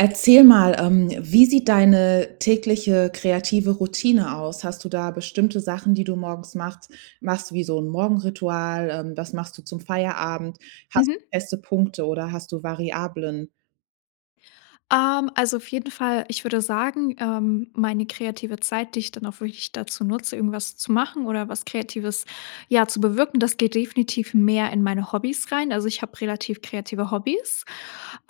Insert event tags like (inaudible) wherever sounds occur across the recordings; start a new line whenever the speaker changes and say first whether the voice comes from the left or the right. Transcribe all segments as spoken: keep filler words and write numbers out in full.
right: Erzähl mal, ähm, wie sieht deine tägliche kreative Routine aus? Hast du da bestimmte Sachen, die du morgens machst machst du wie so 'n Morgenritual? Ähm, was machst du zum Feierabend? Hast du
left: Mhm.
right: feste Punkte oder hast du Variablen?
left: Ähm, also, auf jeden Fall, ich würde sagen ähm, meine kreative Zeit, die ich dann auch wirklich dazu nutze, irgendwas zu machen oder was Kreatives, ja, zu bewirken, das geht definitiv mehr in meine Hobbys rein. Also, ich habe relativ kreative Hobbys,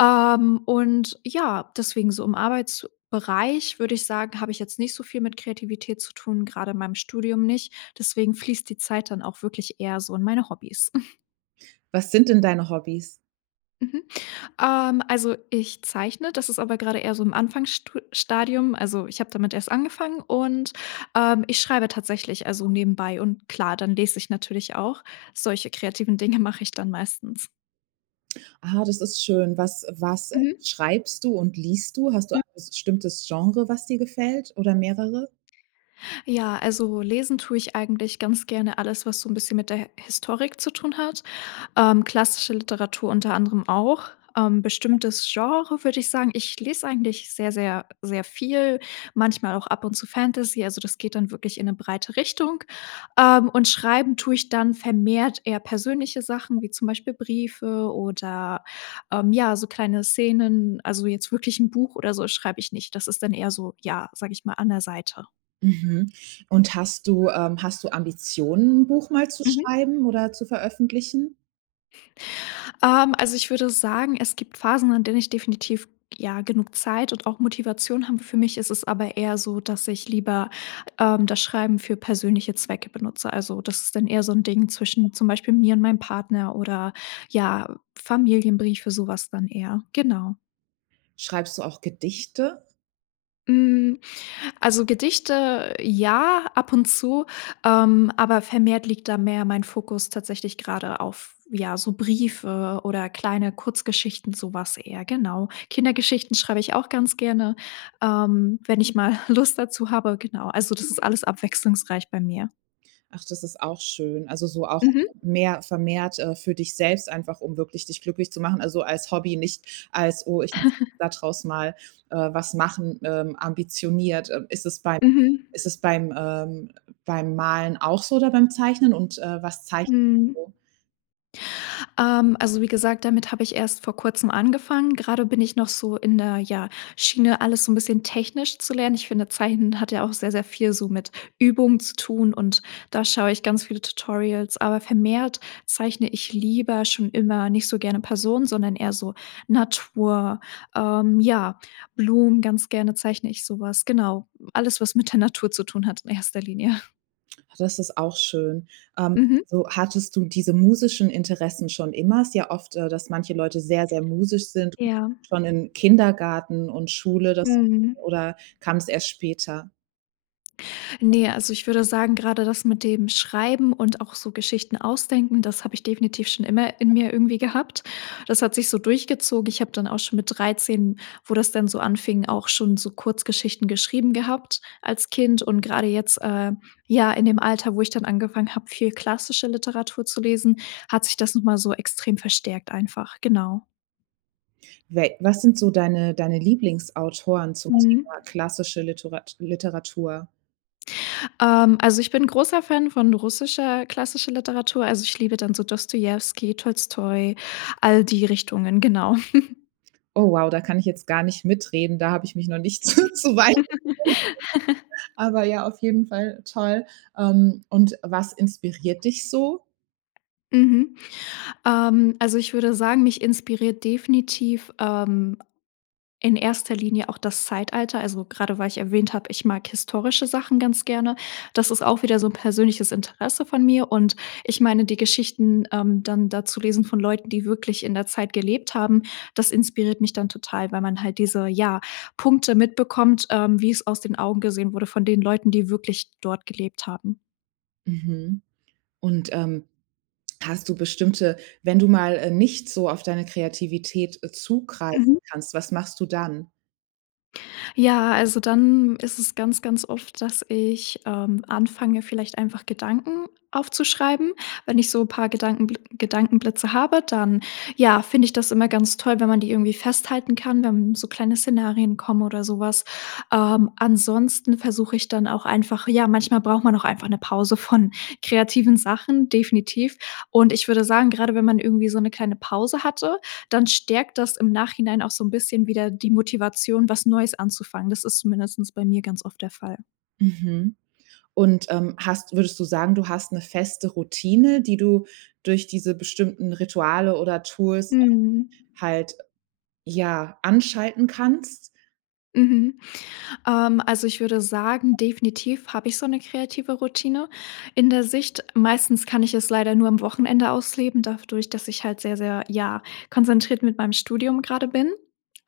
left: ähm, und, ja, deswegen so im Arbeitsbereich würde ich sagen, habe ich jetzt nicht so viel mit Kreativität zu tun, grade in meinem Studium nicht. Deswegen fließt die Zeit dann auch wirklich eher so in meine Hobbys. (chuckles)
right: Was sind denn deine Hobbys?
left: Mhm. Ähm, also, ich zeichne, das ist aber grade eher so im Anfangsstu Stadium. Also, ich habe damit erst angefangen und, ähm, ich schreibe tatsächlich, also, nebenbei und klar, dann lese ich natürlich auch, solche kreativen Dinge mache ich dann meistens.
right: Ah, das ist schön. Was was
left: Mhm.
right: schreibst du und liest du? Hast du
left: M
right: (unintelligible) bestimmtes Genre, was dir gefällt oder mehrere?
left: Ja, also, lesen tue ich eigentlich ganz gerne alles, was so 'n bisschen mit der H Historik zu tun hat, ähm, klassische Literatur unter anderem auch. Ähm, bestimmtes Genre würde ich sagen, ich lese eigentlich sehr sehr sehr viel, manchmal auch ab und zu Fantasy. Also, das geht dann wirklich in 'ne breite Richtung, ähm, und Schreiben tue ich dann vermehrt eher persönliche Sachen wie zum Beispiel Briefe oder, ähm, ja, so kleine Szenen. Also, jetzt wirklich 'n Buch oder so schreibe ich nicht. Das ist dann eher so, ja, sage ich mal, an der Seite.
right: Mhm. Und hast du, ähm hast du Ambitionen, 'n Buch mal zu
left: Mhm.
right: schreiben oder zu veröffentlichen?
left: Ähm, also, ich würde sagen, es gibt Phasen, an denen ich definitiv, ja, genug Zeit und auch Motivation habe. Für mich ist es aber eher so, dass ich lieber, ähm, das Schreiben für persönliche Zwecke benutze. Also, das ist dann eher so 'n Ding zwischen zum Beispiel mir und meinem Partner oder, ja, Familienbriefe, so was dann eher, genau.
right: Schreibst du auch Gedichte?
left: Hm, also, Gedichte, ja, ab und zu, ähm, aber vermehrt liegt da mehr mein Fokus tatsächlich grade auf, ja, so Briefe oder kleine Kurzgeschichten, so was eher, genau. Kindergeschichten schreibe ich auch ganz gerne, ähm, wenn ich mal (chuckles) Lust dazu habe, genau. Also, das ist alles abwechslungsreich bei mir.
right: Ach, das ist auch schön. Also, so auch
left: Mhm.
right: mehr vermehrt, äh, für dich selbst einfach, um wirklich dich glücklich zu machen. Also, als Hobby, nicht als: „Oh, ich muss da draus mal, äh, was
left: (chuckles)
right: machen, ähm, ambitioniert.“ Äh, ist es beim
left: Mhm.
right: ist es beim, ähm beim Malen auch so oder beim Zeichnen? Und, äh, was zeichnest du
left: Mhm.
right: so?
left: Ähm, also, wie gesagt, damit habe ich erst vor Kurzem angefangen. Grade bin ich noch so in der, ja, Schiene alles so 'n bisschen technisch zu lernen. Ich finde, Zeichnen hat ja auch sehr sehr viel so mit Übung zu tun und da schaue ich ganz viele Tutorials, aber vermehrt zeichne ich lieber schon immer nicht so gerne Personen, sondern eher so Natur, ähm, ja, Blumen, ganz gerne zeichne ich sowas. Genau, alles, was mit der Natur zu tun hat in erster Linie. (snorts)
right: Ha, das ist auch schön, ähm,
left: Mhm.
right: so hattest du diese musischen Interessen schon immer? Es ist ja oft, äh, dass manche Leute sehr, sehr musisch sind,
left: Ja.
right: schon in Kindergarten und Schule, das
left: Mhm.
right: oder kam's erst später?
left: Ne, also, ich würde sagen, grade das mit dem Schreiben und auch so Geschichten ausdenken, das habe ich definitiv schon immer in mir irgendwie gehabt. Das hat sich so durchgezogen. Ich habe dann auch schon mit dreizehn, wo das dann so anfing, auch schon so Kurzgeschichten geschrieben gehabt als Kind, und gerade jetzt, äh, ja in dem Alter, wo ich dann angefangen habe, viel klassische Literatur zu lesen, hat sich das noch mal so extrem verstärkt einfach, genau.
right: We was sind so deine deine Lieblingsautoren zum
left: Mhm.
right: Thema klassische Liturat Literatur?
left: Ähm, also, ich bin 'n großer Fan von russischer, klassischer Literatur. Also, ich liebe dann so Dostojewski, Tolstoi, all die Richtungen, genau. (chuckles)
right: Oh wow, da kann ich jetzt gar nicht mitreden, da habe ich mich noch nicht so zu weit (unintelligible)
left: (laughs)
right: Aber ja, auf jeden Fall toll, ähm, und was inspiriert dich so?
left: Mhm. Ähm, also, ich würde sagen, mich inspiriert definitiv, ähm, in erster Linie auch das Zeitalter, also, gerade weil ich erwähnt habe, ich mag historische Sachen ganz gerne. Das ist auch wieder so 'n persönliches Interesse von mir, und ich meine, die Geschichten, ähm, dann da zu lesen von Leuten, die wirklich in der Zeit gelebt haben, das inspiriert mich dann total, weil man halt diese, ja, Punkte mitbekommt, ähm, wie es aus den Augen gesehen wurde von den Leuten, die wirklich dort gelebt haben.
right: Mhm. Und, ähm, hast du bestimmte wenn du mal, äh, nicht so auf deine Kreativität, äh, zugreifen
left: Mhm.
right: kannst, was machst du dann?
left: Ja, also, dann ist es ganz, ganz oft, dass ich, ähm, anfange vielleicht einfach Gedanken aufzuschreiben. Wenn ich so paar Gedankenbl Gedankenblitze habe, dann ja, finde ich das immer ganz toll, wenn man die irgendwie festhalten kann, wenn so kleine Szenarien kommen oder so was. Ähm, ansonsten versuche ich dann auch einfach ja, manchmal braucht man auch einfach 'ne Pause von kreativen Sachen, definitiv. Und ich würde sagen, gerade wenn man irgendwie so 'ne kleine Pause hatte, dann stärkt das im Nachhinein auch so 'n bisschen wieder die Motivation, was Neues anzufangen. Das ist zumindestens bei mir ganz oft der Fall.
right: Mhm. Und, ähm, hast würdest du sagen, du hast 'ne feste Routine, die du durch diese bestimmten Rituale oder Tools
left: Mhm.
right: halt, ja, anschalten kannst?
left: Mhm, ähm, also, ich würde sagen, definitiv habe ich so 'ne kreative Routine in der Sicht. Meistens kann ich es leider nur am Wochenende ausleben, dafdurch, dass ich halt sehr, sehr, ja, konzentriert mit meinem Studium grade bin.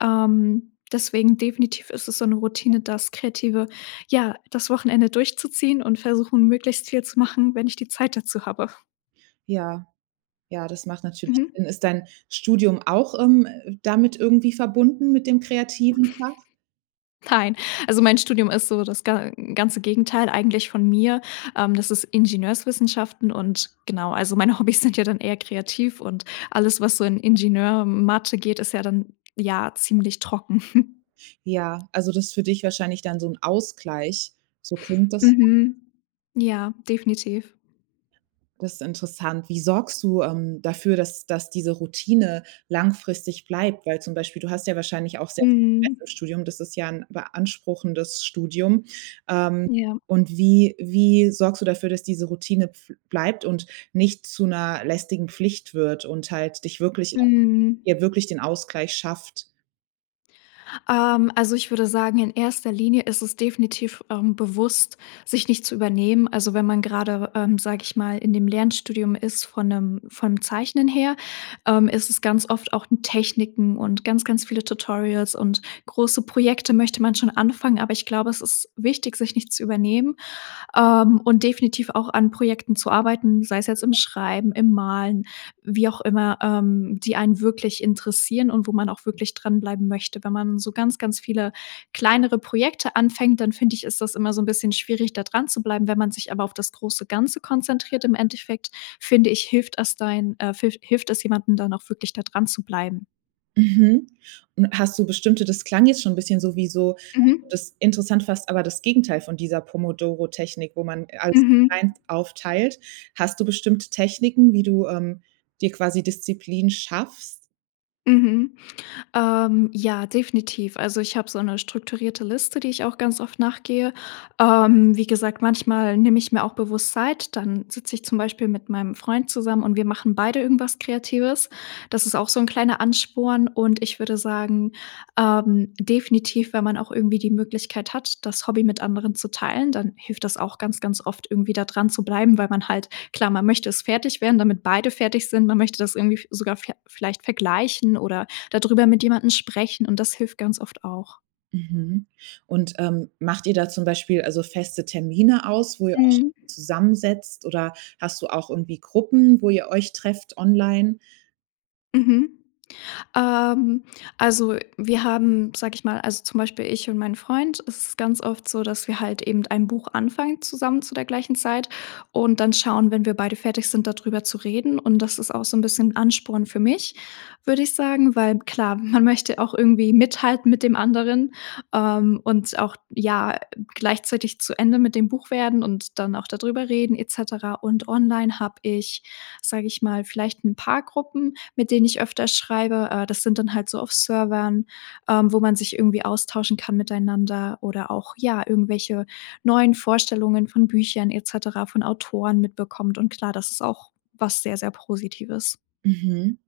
left: Ähm, deswegen definitiv ist es so 'ne Routine, das Kreative ja, das Wochenende durchzuziehen und versuchen, möglichst viel zu machen, wenn ich die Zeit dazu habe.
right: Ja. Ja, das macht natürlich
left: Mhm.
right: dann ist dein Studium auch, ähm, damit irgendwie verbunden mit dem kreativen Fach?
left: Nein, also, mein Studium ist so das ga ganze Gegenteil eigentlich von mir. Ähm, das ist Ingenieurswissenschaften und genau, also, meine Hobbys sind ja dann eher kreativ und alles, was so in Ingenieur und Mathe geht, ist ja dann, ja, ziemlich trocken. (chuckles)
right: Ja, also, das ist für dich wahrscheinlich dann so 'n Ausgleich. So klingt das.
left: Mhm, ja, definitiv.
right: Das ist interessant. Wie sorgst du, ähm, dafür, dass dass diese Routine langfristig bleibt? Weil, zum Beispiel, du hast ja wahrscheinlich auch sehr (unintelligible) Stress im
left: Mhm.
right: Studium. Das ist ja 'n beanspruchendes Studium. Ähm,
left: Ja.
right: und wie wie sorgst du dafür, dass diese Routine bf bleibt und nicht zu 'ner lästigen Pflicht wird und halt dich wirklich
left: Mhm.
right: hier wirklich den Ausgleich schafft.
left: Ähm, also, ich würde sagen, in erster Linie ist es definitiv, ähm, bewusst, sich nicht zu übernehmen. Also, wenn man gerade, ähm, sage ich mal, in dem Lernstudium ist von 'nem vom Zeichnen her, ähm, ist es ganz oft auch in Techniken und ganz, ganz viele Tutorials. Und große Projekte möchte man schon anfangen, aber ich glaube, es ist wichtig, sich nicht zu übernehmen, ähm, und definitiv auch an Projekten zu arbeiten, sei es jetzt im Schreiben, im Malen, wie auch immer, ähm, die einen wirklich interessieren und wo man auch wirklich dranbleiben möchte. Wenn man so ganz, ganz viele kleinere Projekte anfängt, dann finde ich, ist das immer so 'n bisschen schwierig, da dran zu bleiben. Wenn man sich aber auf das große Ganze konzentriert im Endeffekt, finde ich, hilft es dein, äh, filf hilft es jemandem, dann auch wirklich da dran zu bleiben.
right: Mhm. Und hast du bestimmte das klang jetzt schon 'n bisschen so wie so
left: Mhm.
right: das interessant fast aber das Gegenteil von dieser Pomodoro-Technik, wo man als
left: Mhm.
right: eins aufteilt. Hast du bestimmte Techniken, wie du, ähm, dir quasi Disziplin schaffst?
left: Mhm, ähm, ja definitiv. Also, ich habe so 'ne strukturierte Liste, die ich auch ganz oft nach gehe. Ähm, wie gesagt, manchmal nehme ich mir auch bewusst Zeit, dann sitze ich zum Beispiel mit meinem Freund zusammen und wir machen beide irgendwas Kreatives. Das ist auch so 'n kleiner Ansporn, und ich würde sagen, ähm, definitiv, wenn man auch irgendwie die Möglichkeit hat, das Hobby mit anderen zu teilen, dann hilft das auch ganz, ganz oft irgendwie da dran zu bleiben, weil man halt Klar, man möchte es fertig werden, damit beide fertig sind. Man möchte das irgendwie f sogar ver vielleicht vergleichen oder da drüber mit jemandem sprechen, und das hilft ganz oft auch.
right: Mhm. Und, ähm, macht ihr da zum Beispiel, also, feste Termine aus, wo ihr
left: Mhm.
right: euch zusammensetzt, oder hast du auch irgendwie Gruppen, wo ihr euch trefft online?
left: Mhm. Ähm, also, wir haben, sage ich mal also, zum Beispiel ich und mein Freund es ist ganz oft so, dass wir halt eben ein Buch anfangen zusammen zu der gleichen Zeit und dann schauen, wenn wir beide fertig sind da drüber zu reden und das ist auch so 'n bisschen Ansporn für mich, würde ich sagen, weil klar, man möchte auch irgendwie mithalten mit dem anderen, ähm, und auch, ja, gleichzeitig zu Ende mit dem Buch werden und dann auch da drüber reden et cetera. Und online habe ich, sage ich mal, vielleicht 'n paar Gruppen, mit denen ich öfter schreibe. Äh, das sind dann halt so auf Servern, ähm, wo man sich irgendwie austauschen kann miteinander oder auch, ja, irgendwelche neuen Vorstellungen von Büchern et cetera von Autoren mitbekommt. Und klar, das ist auch was sehr, sehr Positives.
right: Mhm.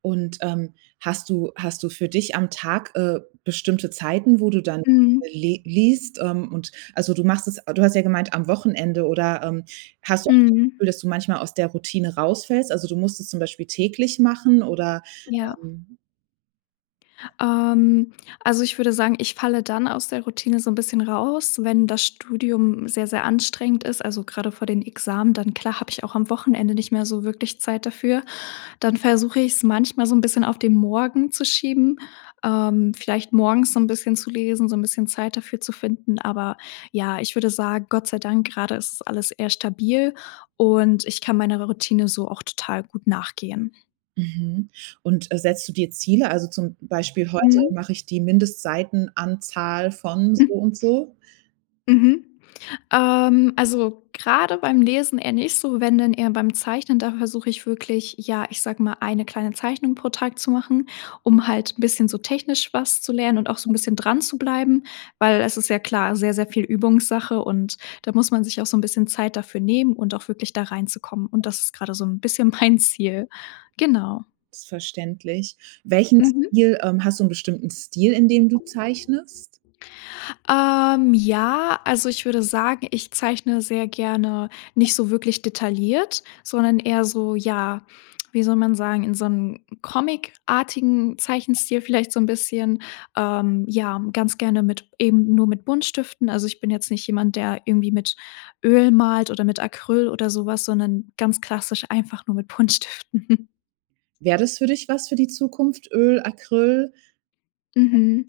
right: Und, ähm, hast du hast du für dich am Tag, äh, bestimmte Zeiten, wo du dann
left: Mhm.
right: le liest, ähm, und also, du machst es ah, du hast ja gemeint am Wochenende oder, ähm, hast du auch das
left: Mhm.
right: Gefühl, dass du manchmal aus der Routine rausfällst? Also, du musst es zum Beispiel täglich machen oder,
left: Ja.
right: ähm
left: Ähm, also ich würde sagen: „Ich falle dann aus der Routine so 'n bisschen raus, wenn das Studium sehr, sehr anstrengend ist“, also grade vor den Examen, dann klar habe ich auch am Wochenende nicht mehr so wirklich Zeit dafür. Dann versuche ich's manchmal so 'n bisschen auf den Morgen zu schieben. Ähm, vielleicht morgens so 'n bisschen zu lesen, so 'n bisschen Zeit dafür zu finden, aber ja, ich würde sagen: „Gott sei Dank, grade ist es alles eher stabil“ und ich kann meiner Routine so auch total gut nachgehen.
right: Mhm, und, äh, setzt du dir Ziele? Also zum Beispiel: „Heute
left: Mmh.
right: mache ich die Mindestseitenanzahl von so
left: Hm.
right: und so?“
left: Mhm. Ähm, also grade beim Lesen eher nicht so, wenn denn eher beim Zeichnen. Da versuche ich wirklich, ja, ich sage mal, eine kleine Zeichnung pro Tag zu machen, um halt 'n bisschen so technisch was zu lernen und auch so 'n bisschen dran zu bleiben, weil es ist ja klar sehr, sehr viel Übungssache und da muss man sich auch so 'n bisschen Zeit dafür nehmen und auch wirklich da reinzukommen, und das ist gerade so 'n bisschen mein Ziel. Genau.
right: Ist verständlich. Welchen
left: Mhm.
right: Stil ähm, hast du 'n bestimmten Stil, in dem du zeichnest?
left: Ähm, ja, also, ich würde sagen, ich zeichne sehr gerne nicht so wirklich detailliert, sondern eher so, ja, wie soll man sagen, in so 'nem comic-artigen Zeichenstil vielleicht so 'n bisschen. Ähm, ja, ganz gerne mit eben nur mit Buntstiften. Also, ich bin jetzt nicht jemand, der irgendwie mit Öl malt oder mit Acryl oder sowas, sondern ganz klassisch einfach nur mit Buntstiften. (chuckles)
right: Wäre das für dich was für die Zukunft? Öl, Acryl?
left: Mhm.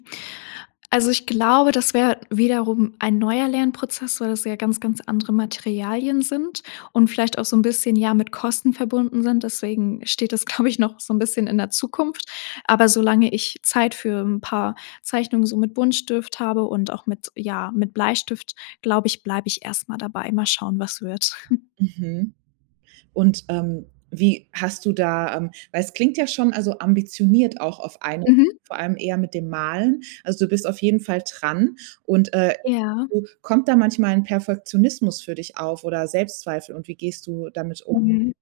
left: Also, ich glaube, das wäre wiederum ein neuer Lernprozess, weil es ja ganz, ganz andere Materialien sind und vielleicht auch so 'n bisschen, ja, mit Kosten verbunden sind, deswegen steht das, glaube ich, noch so 'n bisschen in der Zukunft, aber solange ich Zeit für 'n paar Zeichnungen so mit Buntstift habe und auch mit ja, mit Bleistift, glaube ich, bleibe ich erst mal dabei. Mal schauen, was wird. (chuckles)
right: Mhm, und, ähm, wie hast du da ähm, weil es klingt ja schon, also, ambitioniert auch auf ein,
left: Mhm.
right: vor allem eher mit dem Malen. Also du bist auf jeden Fall dran und, äh,
left: Ja.
right: (unintelligible) kommt da manchmal 'n Perfektionismus für dich auf oder Selbstzweifel und wie gehst du damit um?
left: Mhm.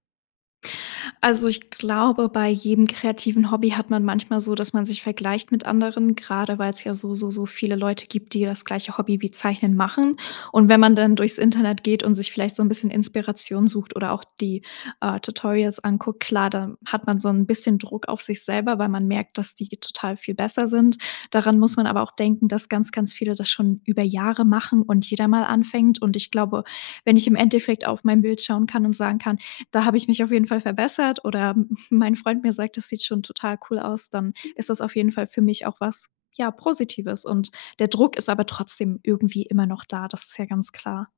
left: Also, ich glaube, bei jedem kreativen Hobby hat man manchmal so, dass man sich vergleicht mit anderen, grade weil's ja so, so, so viele Leute gibt, die das gleiche Hobby wie Zeichnen machen, und wenn man dann durchs Internet geht und sich vielleicht so 'n bisschen Inspiration sucht oder auch die, äh, Tutorials anguckt, klar, da hat man so 'n bisschen Druck auf sich selber, weil man merkt, dass die ge total viel besser sind. Daran muss man aber auch denken, dass ganz, ganz viele das schon über Jahre machen und jeder mal anfängt, und ich glaube, wenn ich im Endeffekt auf mein Bild schauen kann und sagen kann: „Da habe ich mich auf jeden Fall verbessert“ oder (chuckles) mein Freund mir sagt: „Das sieht schon total cool aus“, dann ist das auf jeden Fall für mich auch was, ja, Positives, und der Druck ist aber trotzdem irgendwie immer noch da, das ist ja ganz klar.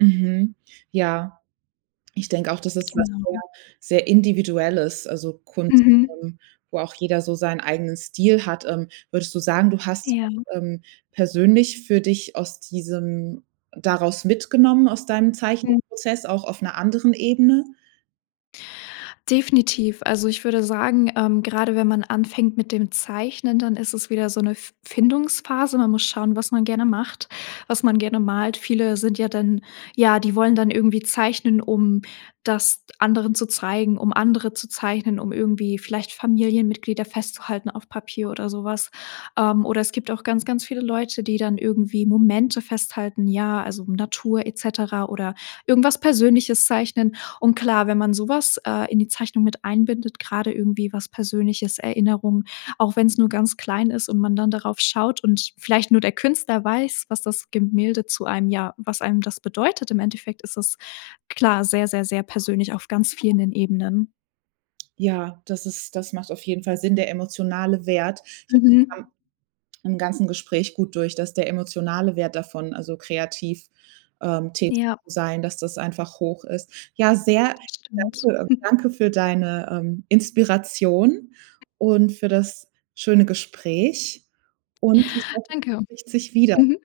right: Mhm, ja. Ich denke auch, dass ist was sehr
left: Genau.
right: sehr Individuelles, also Kunst,
left: Mhm.
right: ähm, wo auch jeder so seinen eigenen Stil hat. Ähm, würdest du sagen, du hast,
left: Ja.
right: ähm, persönlich für dich aus diesem daraus mitgenommen aus deinem
left: Hm.
right: Zeichenprozess, auch auf 'ner anderen Ebene?
left: Definitiv. Also, ich würde sagen, ähm, gerade wenn man anfängt mit dem Zeichnen, dann ist es wieder so 'ne F Findungsphase. Man muss schauen, was man gerne macht, was man gerne malt. Viele sind ja dann ja, die wollen dann irgendwie zeichnen, um das anderen zu zeigen, um andere zu zeichnen, um irgendwie vielleicht Familienmitglieder festzuhalten auf Papier oder sowas. Ähm, oder es gibt auch ganz, ganz viele Leute, die dann irgendwie Momente festhalten, ja, also, Natur et cetera oder irgendwas Persönliches zeichnen, und klar, wenn man sowas, äh, in die Zeichnung mit einbindet, gerade irgendwie was persönliches, Erinnerung, auch wenn's nur ganz klein ist und man dann darauf schaut und vielleicht nur der Künstler weiß, was das Gemälde zu einem ja, was einem das bedeutet im Endeffekt ist es, klar sehr, sehr, sehr persönlich auf ganz vielen Ebenen.
right: Ja, das ist das macht auf jeden Fall Sinn, der emotionale Wert (unintelligible)
left: Mhm.
right: im ganzen Gespräch gut durch, dass der emotionale Wert davon, also, kreativ, ähm, tätig
left: Ja.
right: sein, dass das einfach hoch ist. Ja, sehr (unintelligible)
left: Das stimmt.
right: danke und
left: (chuckles)
right: danke für deine, ähm, Inspiration und für das schöne Gespräch und ich hoffe
left: Danke.
right: man trifft sich wieder.
left: Mhm.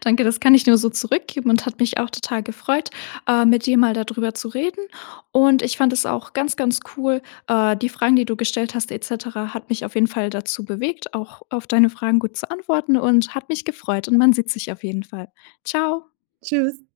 left: Danke, das kann ich dir nur so zurückgeben und hat mich auch total gefreut, äh, mit dir mal da drüber zu reden und ich fand es auch ganz, ganz cool, äh, die Fragen, die du gestellt hast et cetera hat mich auf jeden Fall dazu bewegt, auch auf deine Fragen gut zu antworten und hat mich gefreut und man sieht sich auf jeden Fall. Tschau.
right: Tschüss.